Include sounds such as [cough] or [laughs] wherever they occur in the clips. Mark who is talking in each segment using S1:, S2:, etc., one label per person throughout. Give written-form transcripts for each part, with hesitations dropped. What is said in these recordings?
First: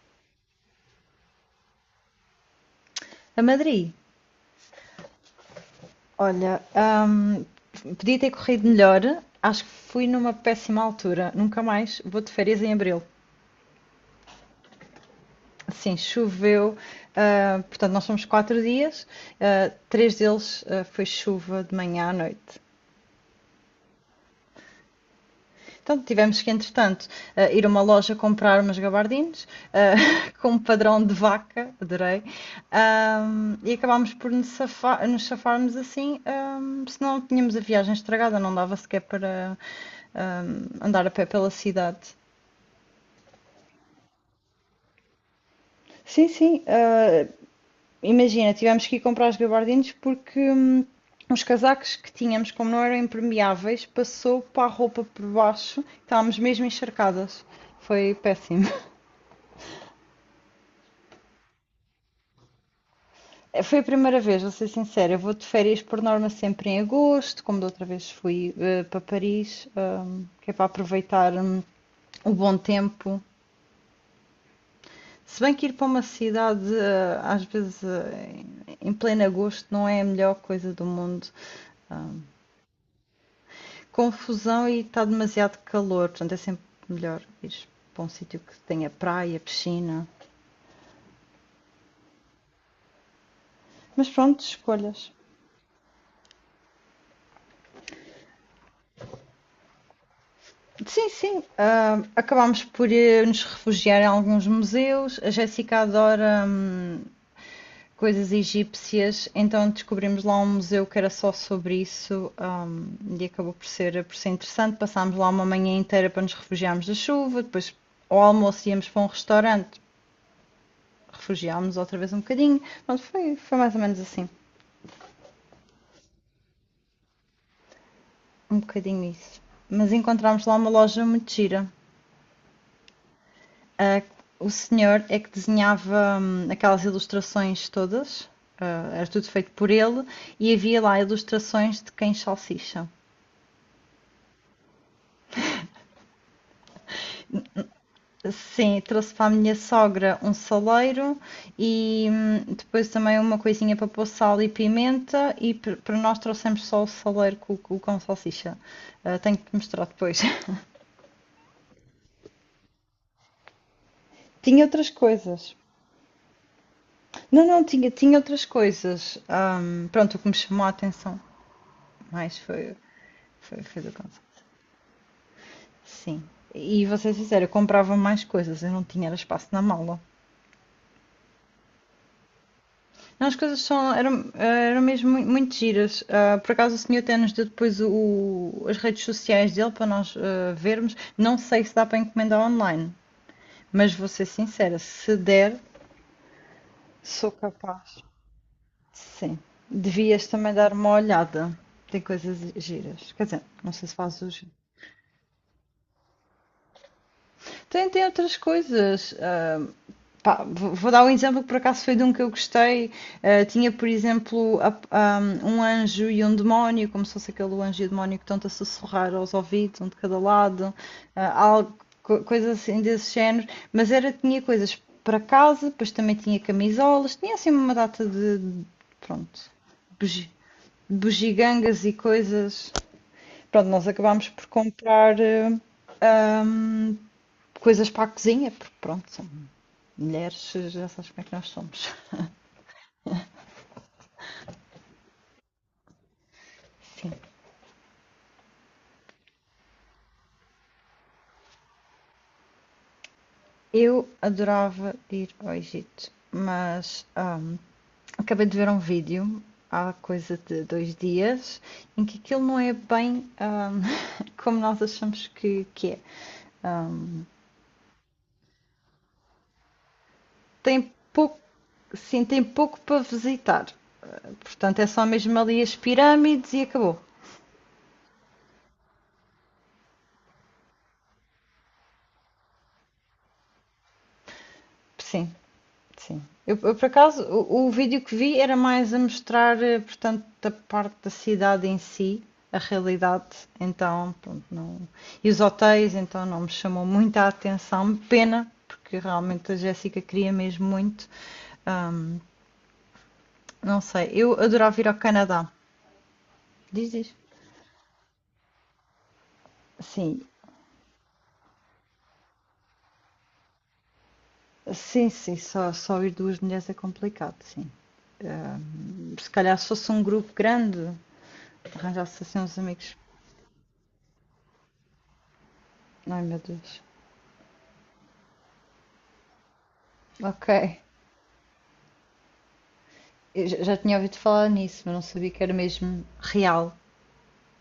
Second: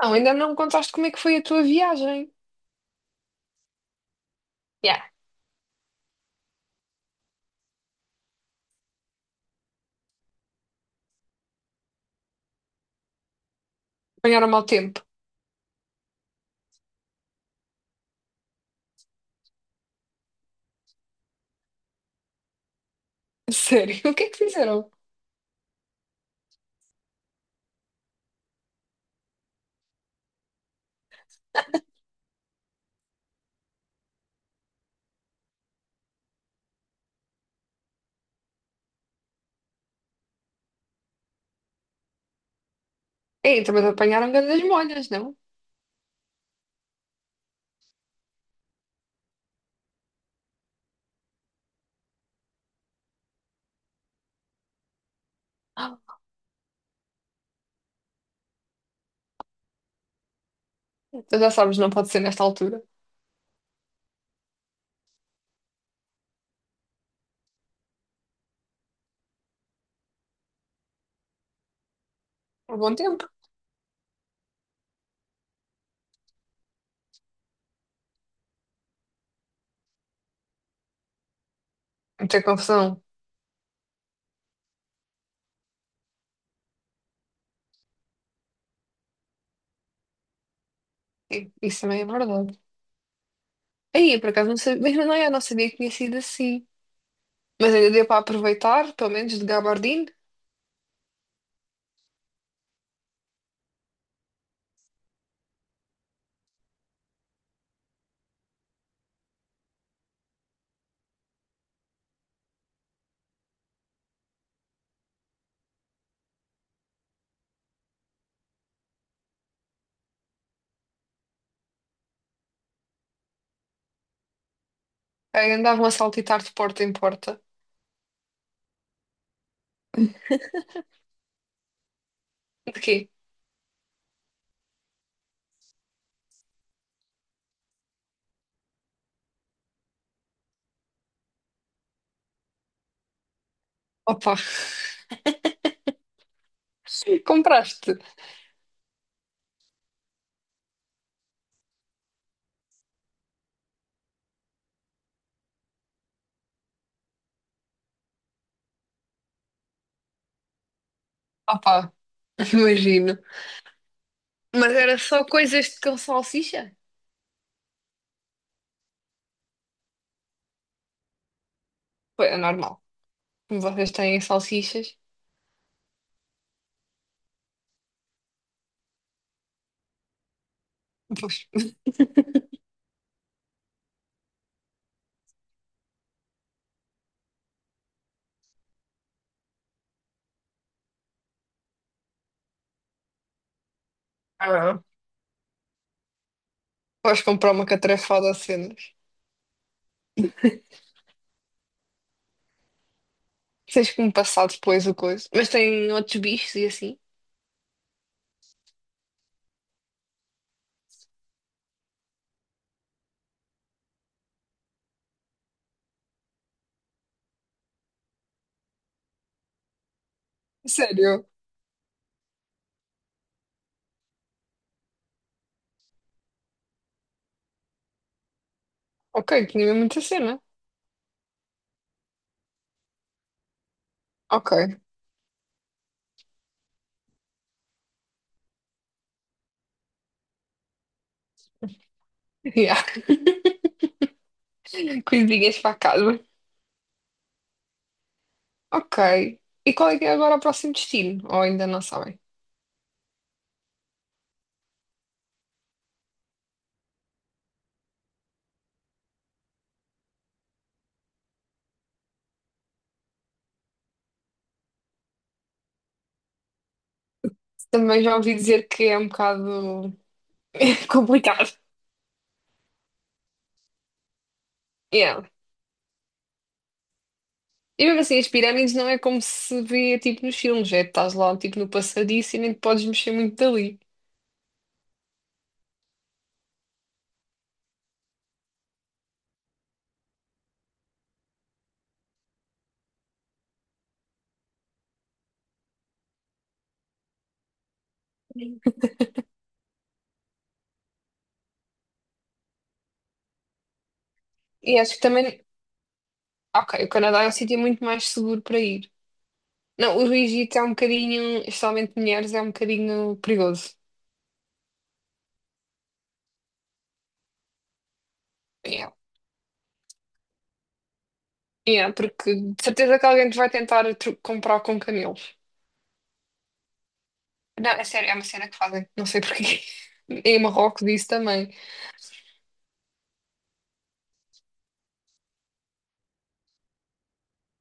S1: Não, ainda não me contaste como é que foi a tua viagem.
S2: A Madrid,
S1: Yeah.
S2: olha, hum, podia ter corrido melhor. Acho que fui numa péssima altura. Nunca mais vou de férias em abril.
S1: Apanharam mau tempo.
S2: Sim, choveu. Portanto, nós fomos quatro dias. Três deles foi chuva de manhã à noite.
S1: [laughs] Sério, o que é que fizeram?
S2: Então, tivemos que, entretanto, ir a uma loja comprar umas gabardines ah, [laughs] com um padrão de vaca, adorei. E acabámos por nos safarmos assim, senão tínhamos a viagem estragada, não dava sequer para andar a pé pela cidade.
S1: Ei, também te apanharam grandes molhas, não? [gasps]
S2: Sim, sim. Imagina, tivemos que ir comprar os gabardines porque os casacos que tínhamos, como não eram impermeáveis, passou para a roupa por baixo.
S1: Ah,
S2: Estávamos mesmo encharcadas. Foi péssimo. [laughs]
S1: tu já sabes, não pode ser nesta altura.
S2: Foi a primeira vez, vou ser sincera. Eu vou de férias por norma sempre em agosto, como da outra vez fui para Paris, que é para aproveitar o bom
S1: Por bom
S2: tempo.
S1: tempo.
S2: Se bem que ir para uma cidade, às vezes, em pleno agosto, não é a melhor coisa do mundo. Ah,
S1: Muita confusão.
S2: Confusão e está demasiado calor, portanto, é sempre melhor ir para um sítio que tenha praia, piscina.
S1: Sim, isso também é verdade.
S2: Mas
S1: Aí, por
S2: pronto,
S1: acaso, não sabia, mas
S2: escolhas.
S1: não, eu não sabia que tinha sido assim. Mas ainda deu para aproveitar, pelo menos de gabardine.
S2: Sim, sim. Acabámos por nos refugiar em alguns museus. A Jéssica adora coisas egípcias, então descobrimos lá um museu que era só sobre isso, e acabou por por ser interessante. Passámos lá uma manhã inteira para nos refugiarmos da chuva, depois ao almoço íamos para um restaurante, refugiámos outra vez um bocadinho. Pronto, foi mais ou menos assim,
S1: Aí andavam a saltitar de porta em porta.
S2: um bocadinho isso. Mas encontramos lá uma loja muito gira.
S1: De quê?
S2: Ah, o senhor é que desenhava, aquelas ilustrações todas, era tudo feito por ele, e havia lá ilustrações de cães salsicha.
S1: Opa, [laughs] compraste.
S2: Sim, trouxe para a minha sogra um saleiro e, depois também uma coisinha para pôr sal e pimenta e para nós trouxemos só o saleiro com salsicha. Ah, tenho que te mostrar depois.
S1: Opa, imagino.
S2: [laughs] Tinha
S1: Mas
S2: outras
S1: era só
S2: coisas.
S1: coisas de com salsicha?
S2: Não, não, tinha outras coisas. Pronto, o que me chamou a atenção
S1: Foi
S2: mais
S1: anormal. Como
S2: foi
S1: vocês
S2: do caso.
S1: têm salsichas,
S2: Sim. E vocês fizeram, eu comprava mais coisas, eu não tinha era espaço na mala.
S1: pois,
S2: Não, as coisas eram, eram mesmo muito, muito giras. Ah, por acaso o senhor até nos deu depois as redes sociais dele para nós vermos. Não sei se dá para encomendar online, mas vou ser sincera,
S1: ah,
S2: se der,
S1: podes
S2: sou
S1: comprar uma
S2: capaz.
S1: catrafada a cenas.
S2: Sim. Devias também dar uma olhada. Tem coisas giras. Quer dizer, não sei
S1: Tens
S2: se
S1: que me
S2: fazes.
S1: passar depois o coisa. Mas tem outros bichos e assim.
S2: Tem, tem outras coisas. Pá, vou dar um exemplo que por acaso foi de um que eu gostei. Eh, tinha, por exemplo, um anjo e um demónio, como se fosse aquele anjo e o demónio que estão-te a sussurrar aos ouvidos, um de cada lado,
S1: Sério?
S2: ah, algo, coisas assim desse género. Mas era, tinha coisas para casa, depois também tinha camisolas, tinha assim uma data
S1: Ok,
S2: pronto,
S1: tinha mesmo muita
S2: bugi-
S1: cena.
S2: bugigangas e coisas. Pronto, nós acabámos por
S1: Ok.
S2: comprar ahm, coisas para a cozinha, porque pronto, mulheres já sabes como é que nós somos.
S1: Yeah. [laughs] Coisinhas para casa.
S2: Sim.
S1: Ok. E qual é que é agora o próximo destino? Ou ainda não sabem?
S2: Eu adorava ir ao Egito, mas acabei de ver um vídeo há coisa de dois dias em que aquilo não é bem, [laughs] como nós achamos que é. Hum,
S1: Também já ouvi dizer que é um bocado [laughs]
S2: Tem pouco,
S1: complicado.
S2: sim, tem pouco para visitar. Portanto, é só
S1: Yeah.
S2: mesmo ali as pirâmides e acabou.
S1: E mesmo assim, as pirâmides não é como se vê tipo nos filmes, é estás lá tipo no passadiço e nem te podes mexer muito dali.
S2: Sim, sim. Eu por acaso, o vídeo que vi era mais a mostrar, portanto, a parte da cidade em si, a realidade, então, pronto, não. E os hotéis, então, não me chamou muita atenção. Pena, porque realmente a Jéssica queria mesmo muito. Ahm, não sei, eu
S1: E
S2: adorava ir ao
S1: acho que também.
S2: Canadá.
S1: Ok, o
S2: Diz, diz.
S1: Canadá é um sítio muito mais seguro para ir. Não, o
S2: Sim,
S1: Egito é um bocadinho, especialmente mulheres, é um bocadinho perigoso.
S2: sim, sim, só ir duas mulheres é complicado, sim.
S1: Yeah.
S2: Se calhar se fosse um grupo grande,
S1: Yeah,
S2: arranjasse
S1: porque
S2: assim
S1: de
S2: uns amigos.
S1: certeza que alguém te vai tentar comprar com camelos.
S2: Ai, meu Deus.
S1: Não, é sério, é uma cena que fazem, não sei porquê. [laughs] Em
S2: Ok.
S1: Marrocos isso também.
S2: Eu já tinha ouvido falar nisso, mas não sabia que era mesmo real.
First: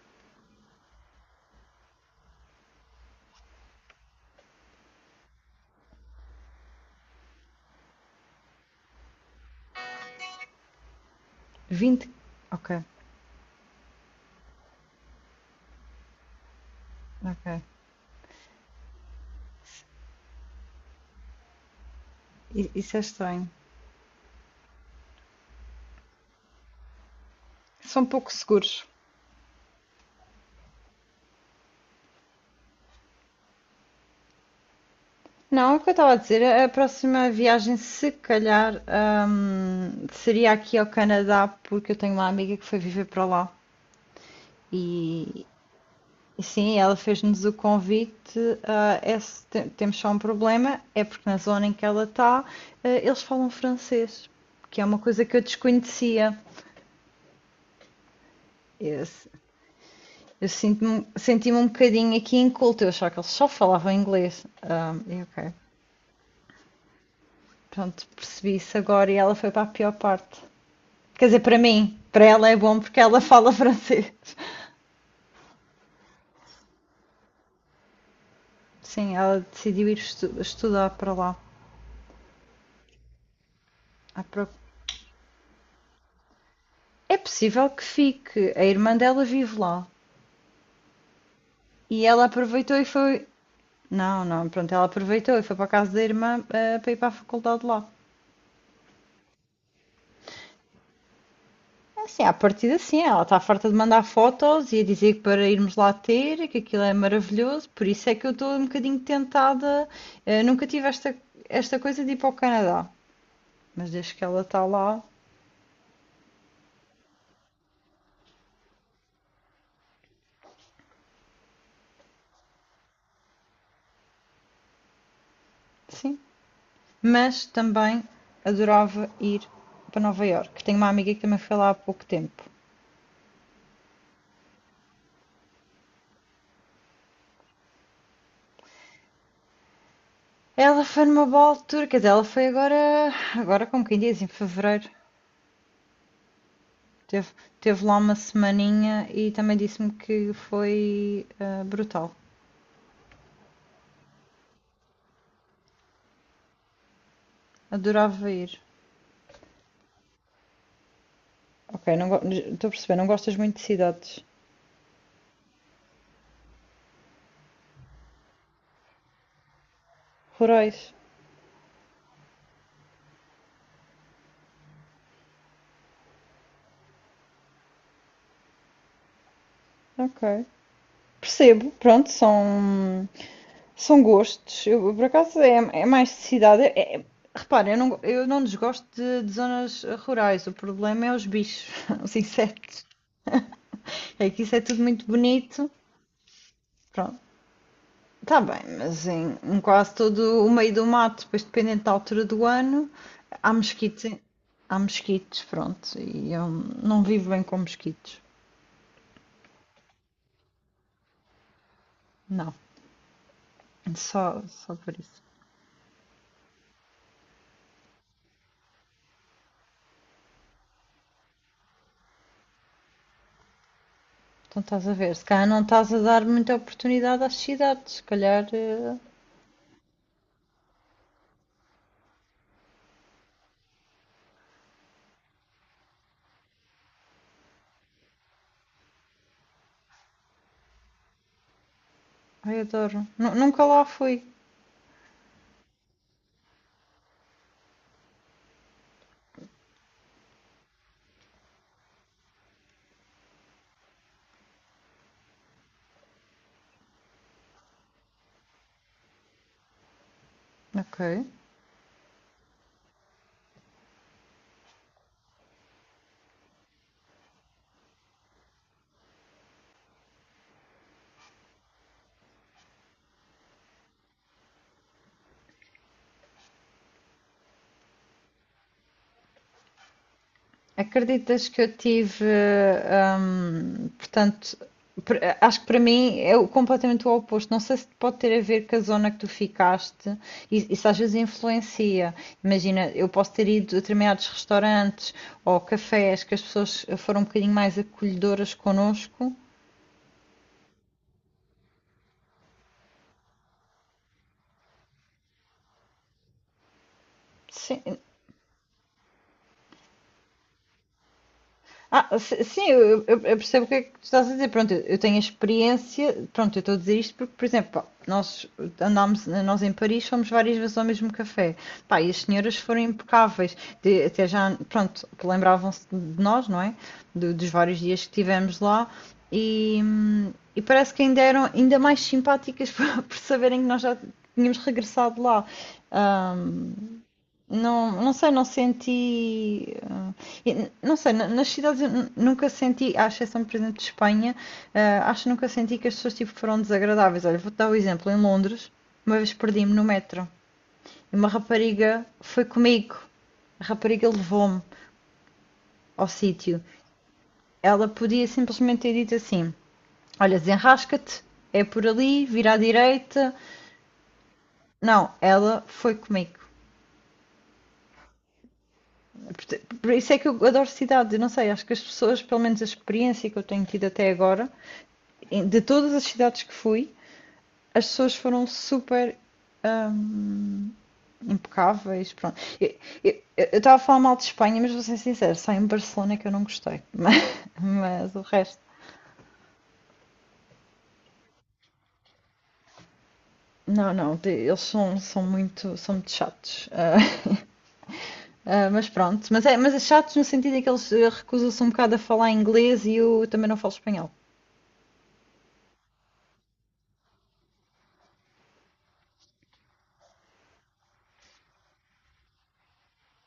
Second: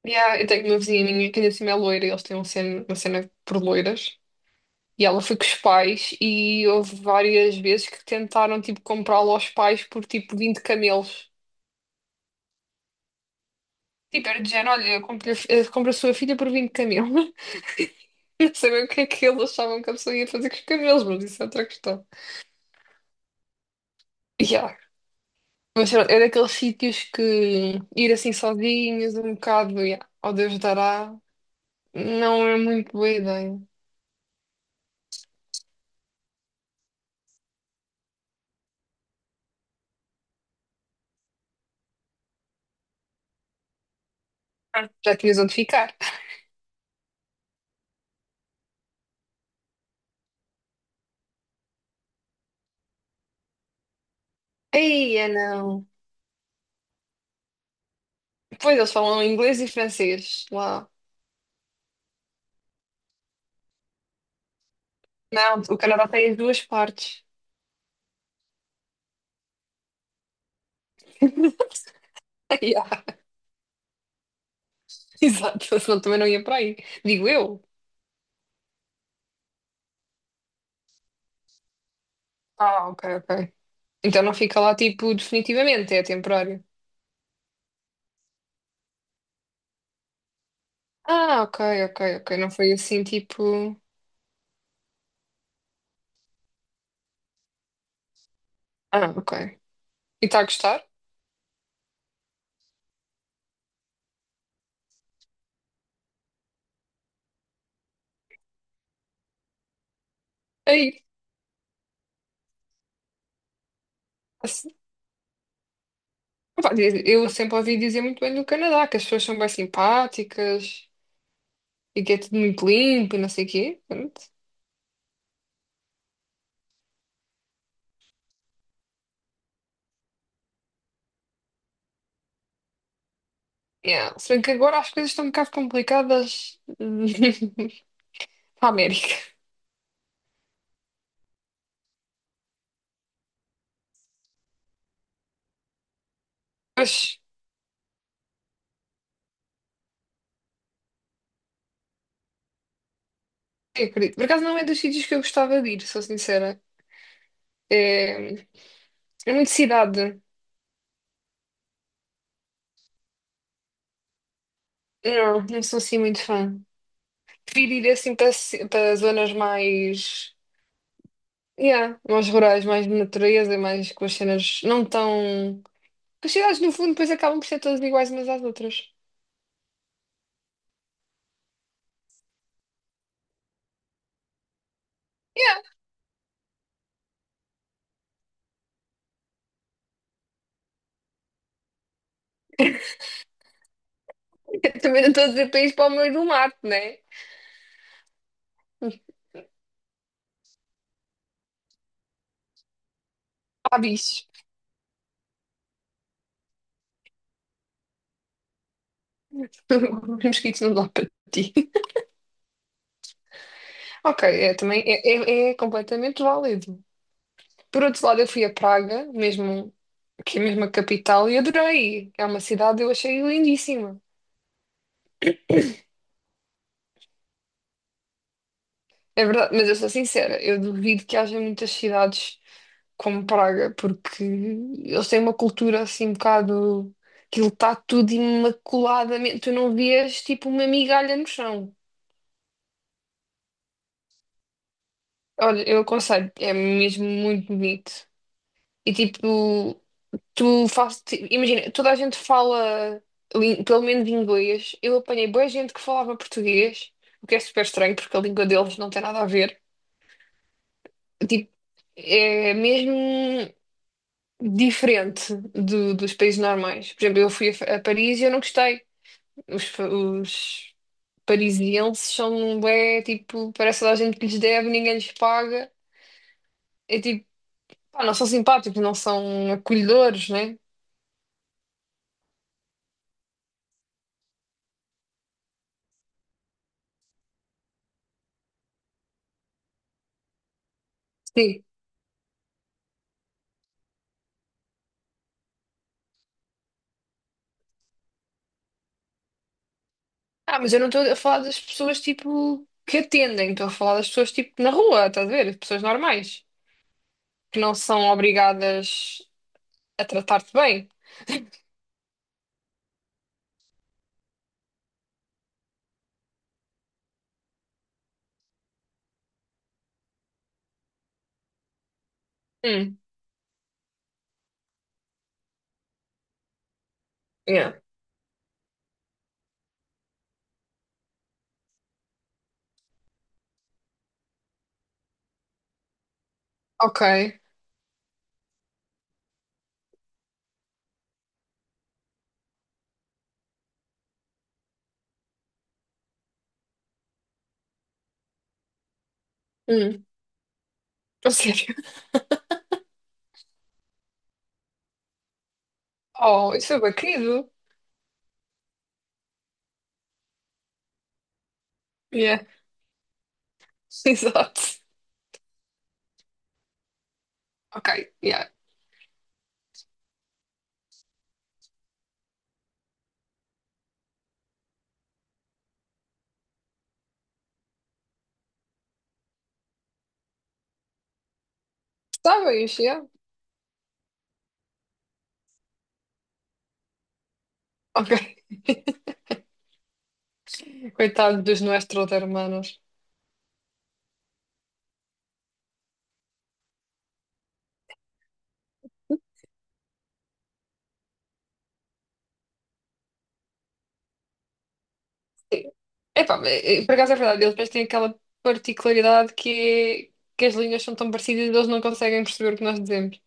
S1: Yeah, eu tenho uma vizinha minha que ainda assim é loira e eles têm uma cena por loiras. E ela foi com os pais e houve várias vezes que tentaram tipo comprá-la aos pais por tipo 20 camelos.
S2: Vinte. Ok,
S1: Tipo, era de género, olha, compra a sua filha por 20 camelos.
S2: ok.
S1: Eu sabia o que é que eles achavam que a pessoa ia fazer com os cabelos, mas isso é outra questão.
S2: Isso é estranho.
S1: Yeah. Mas pronto, é daqueles sítios que
S2: São
S1: ir
S2: pouco
S1: assim
S2: seguros.
S1: sozinhos, um bocado, yeah, ao Deus dará, não é muito boa ideia.
S2: Não, é o que eu estava a dizer, a próxima viagem, se calhar, seria aqui ao Canadá, porque eu tenho uma amiga que foi viver para lá.
S1: Ah, já tinhas
S2: E,
S1: onde ficar.
S2: e sim, ela fez-nos o convite. É se te- temos só um problema, é porque na zona em que ela está, eles falam francês, que é uma
S1: Ei
S2: coisa
S1: é
S2: que eu
S1: não.
S2: desconhecia.
S1: Pois eles falam inglês e francês
S2: Eu
S1: lá.
S2: senti-me um bocadinho aqui inculta, eu achava que eles só falavam inglês. Ah, e ok,
S1: Não, o Canadá tem as duas partes.
S2: pronto, percebi isso agora e ela foi para a pior parte. Quer dizer, para mim, para ela é
S1: [laughs]
S2: bom
S1: Yeah,
S2: porque ela [laughs] fala francês.
S1: exato, senão também não ia para aí. Digo eu.
S2: Sim, ela decidiu estudar para lá.
S1: Ah, ok. Então
S2: à
S1: não
S2: pro-
S1: fica lá tipo definitivamente, é temporário.
S2: É possível que fique, a irmã dela vive lá.
S1: Ah, ok, ok,
S2: E ela
S1: ok. Não foi
S2: aproveitou e
S1: assim
S2: foi.
S1: tipo.
S2: Não, não, pronto, ela aproveitou e foi para a casa da irmã, para ir para a faculdade lá.
S1: Ah, ok. E está a gostar?
S2: É assim, à partida sim, ela está farta de mandar fotos e a dizer que para irmos lá ter, que aquilo é maravilhoso, por isso é que eu estou um bocadinho tentada. Nunca tive
S1: Aí.
S2: esta, esta coisa de ir para o Canadá, mas desde que ela está
S1: Assim,
S2: lá,
S1: pá, eu sempre ouvi dizer muito bem do Canadá, que as pessoas são bem simpáticas e que é tudo muito limpo e não sei o quê. Pronto.
S2: sim. Mas também adorava ir para Nova Iorque. Tenho uma amiga que também foi lá há pouco tempo.
S1: Yeah. Se bem que agora as coisas estão um bocado complicadas [laughs] para a América.
S2: Ela foi numa boa altura, quer dizer, ela foi agora, agora como quem diz, em fevereiro.
S1: Mas
S2: Teve, teve lá uma semaninha e também disse-me que foi brutal.
S1: eu acredito. Por acaso não é dos sítios que eu gostava de ir, sou sincera.
S2: Adorava
S1: É,
S2: ir.
S1: é muito cidade.
S2: Ok, não go- estou a perceber, não gostas muito de cidades
S1: Não, não sou assim muito fã. Prefiro ir assim para, para zonas mais.
S2: rurais.
S1: Yeah, mais rurais, mais de natureza, mais com as cenas não tão. Que as cidades, no fundo, depois acabam por ser todas iguais umas às outras.
S2: Ok. Percebo, pronto, são gostos. Eu, por acaso
S1: Yeah.
S2: é mais de cidade. Repara, eu não desgosto de zonas rurais. O problema é os bichos, [laughs] os insetos. É que isso é
S1: [laughs]
S2: tudo
S1: Também
S2: muito
S1: não estou a dizer para
S2: bonito.
S1: ir para o meio do mato, né?
S2: Pronto, está bem, mas em, em quase todo o meio do mato, depois dependendo da altura do ano, há
S1: Há
S2: mosquitos.
S1: bichos.
S2: Há mosquitos, pronto. E eu não vivo bem com mosquitos.
S1: [laughs] Os mosquitos não dá para ti.
S2: Não.
S1: Ok,
S2: Só,
S1: é,
S2: só
S1: também
S2: por isso.
S1: é, é, é completamente válido. Por outro lado, eu fui a Praga, mesmo, que é mesmo a capital, e adorei. É uma cidade, eu achei lindíssima.
S2: Então estás a ver, se calhar não estás a dar muita oportunidade às cidades, se calhar.
S1: É verdade, mas eu sou sincera, eu duvido que haja muitas cidades como Praga, porque eles têm uma cultura assim um bocado. Aquilo está tudo imaculadamente. Tu não vias tipo uma migalha no chão.
S2: Ai, adoro. Nunca lá fui.
S1: Olha, eu aconselho, é mesmo muito bonito. E tipo, tu fazes. Imagina, toda a gente fala pelo menos inglês. Eu apanhei boa gente que falava português, o que é super estranho porque a língua deles não tem nada a ver.
S2: Ok.
S1: Tipo, é mesmo diferente dos países normais. Por exemplo, eu fui a, a Paris e eu não gostei. Os, os parisienses são bem, tipo, parece toda a gente que lhes deve, ninguém lhes paga. É tipo, pá, não são simpáticos, não são acolhedores, né?
S2: Acreditas que eu tive. Portanto, acho que para mim é completamente o oposto. Não sei se pode ter a ver com a zona que tu ficaste, e isso às vezes
S1: Sim.
S2: influencia. Imagina, eu posso ter ido a determinados restaurantes ou cafés que as pessoas foram um bocadinho mais acolhedoras connosco.
S1: Ah, mas eu não estou a falar das pessoas, tipo, que atendem. Estou a falar das pessoas, tipo, na rua, estás a ver? As pessoas normais, que não
S2: Sim.
S1: são obrigadas a tratar-te bem.
S2: Sim, eu percebo o que é que tu estás a dizer. Pronto, eu tenho a experiência. Pronto, eu estou a dizer isto porque, por exemplo, pá, nós andámos, nós em Paris fomos várias vezes ao mesmo café. Pá, e as senhoras foram
S1: Hum,
S2: impecáveis. Até já, pronto, que lembravam-se de nós, não é? Dos
S1: yeah.
S2: vários dias que tivemos lá. E, hum, e parece que ainda eram ainda mais simpáticas [laughs] por saberem que nós já tínhamos regressado lá. Ahm,
S1: Ok.
S2: não, não sei, não senti. Não sei, nas cidades eu nunca senti, à exceção, por exemplo, de Espanha, acho que nunca senti que as pessoas tipo, foram desagradáveis. Olha, vou-te dar o exemplo. Em Londres, uma vez perdi-me no
S1: Hum,
S2: metro e uma
S1: a sério. [laughs]
S2: rapariga foi comigo. A rapariga levou-me ao
S1: Oh,
S2: sítio.
S1: isso foi bem querido.
S2: Ela podia simplesmente ter dito assim: Olha, desenrasca-te, é por ali, vira à direita.
S1: [laughs] Exato.
S2: Não, ela foi comigo.
S1: Ok, yeah.
S2: Por isso é que eu adoro cidades. Eu não sei, acho que as pessoas, pelo menos a experiência que eu tenho tido até agora, de todas as cidades que fui, as pessoas foram super hum, impecáveis. Pronto.
S1: Está bem, yeah.
S2: Eu estava a falar mal de Espanha, mas vou ser sincera, só em Barcelona é que eu não gostei. [laughs]
S1: Ok.
S2: Mas o resto.
S1: Coitado dos nossos hermanos.
S2: Não, não, eles são muito chatos. [laughs] Ah, ah, mas pronto, mas é chatos no sentido em que eles recusam-se um bocado a falar inglês e eu também não falo espanhol.
S1: Sim. Epá, mas, por acaso é verdade, eles depois têm aquela particularidade que, que as linhas são tão parecidas e eles não conseguem perceber o que nós dizemos.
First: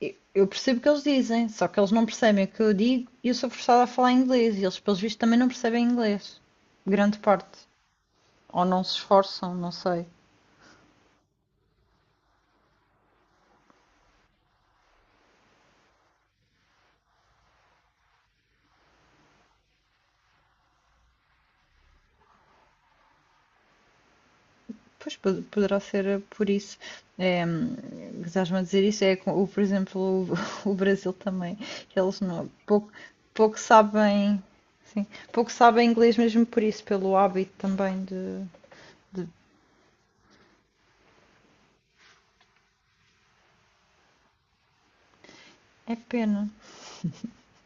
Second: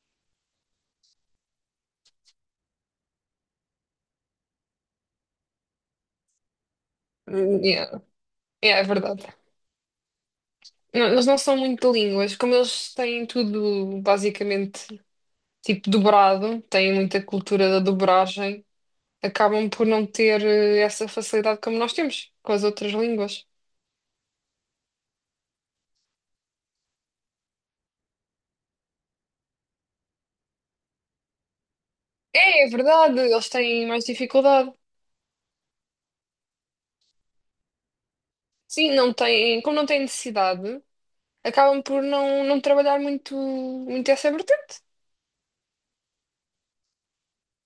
S2: Eu percebo o que eles dizem, só que eles não percebem o que eu digo e eu sou forçada a falar inglês e eles, pelos vistos, também não percebem inglês. Grande parte.
S1: Yeah.
S2: Ou
S1: Yeah, é
S2: não se
S1: verdade.
S2: esforçam, não sei.
S1: Não, eles não são muito de línguas, como eles têm tudo basicamente tipo dobrado, têm muita cultura da dobragem, acabam por não ter essa facilidade como nós temos com as outras línguas.
S2: Pois poderá ser, por isso. É, estás-me a dizer isso? É, por exemplo, [laughs] o Brasil também. Eles não,
S1: É, é
S2: pouco,
S1: verdade, eles
S2: pouco
S1: têm mais
S2: sabem,
S1: dificuldade.
S2: sim, pouco sabem inglês mesmo por isso, pelo hábito também
S1: Sim, não
S2: de-
S1: têm, como não têm necessidade, acabam por não, não trabalhar muito essa vertente.
S2: é pena,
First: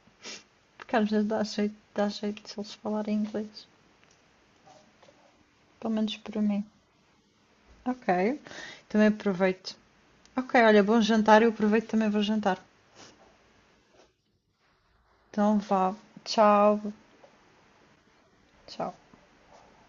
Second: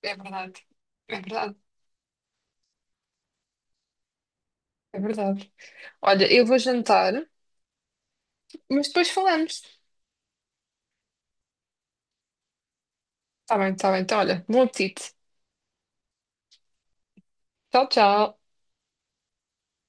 S1: É verdade,
S2: porque às
S1: é
S2: vezes
S1: verdade,
S2: dá jeito se eles falarem inglês.
S1: é verdade.
S2: Pelo menos
S1: Olha,
S2: para
S1: eu vou
S2: mim.
S1: jantar,
S2: Ok,
S1: mas
S2: também
S1: depois falamos.
S2: aproveito. Ok, olha, bom jantar. Eu aproveito também vou jantar.
S1: Tá bem. Então, olha, bom apetite.
S2: Então vá. Tchau.
S1: Tchau, tchau.
S2: Tchau.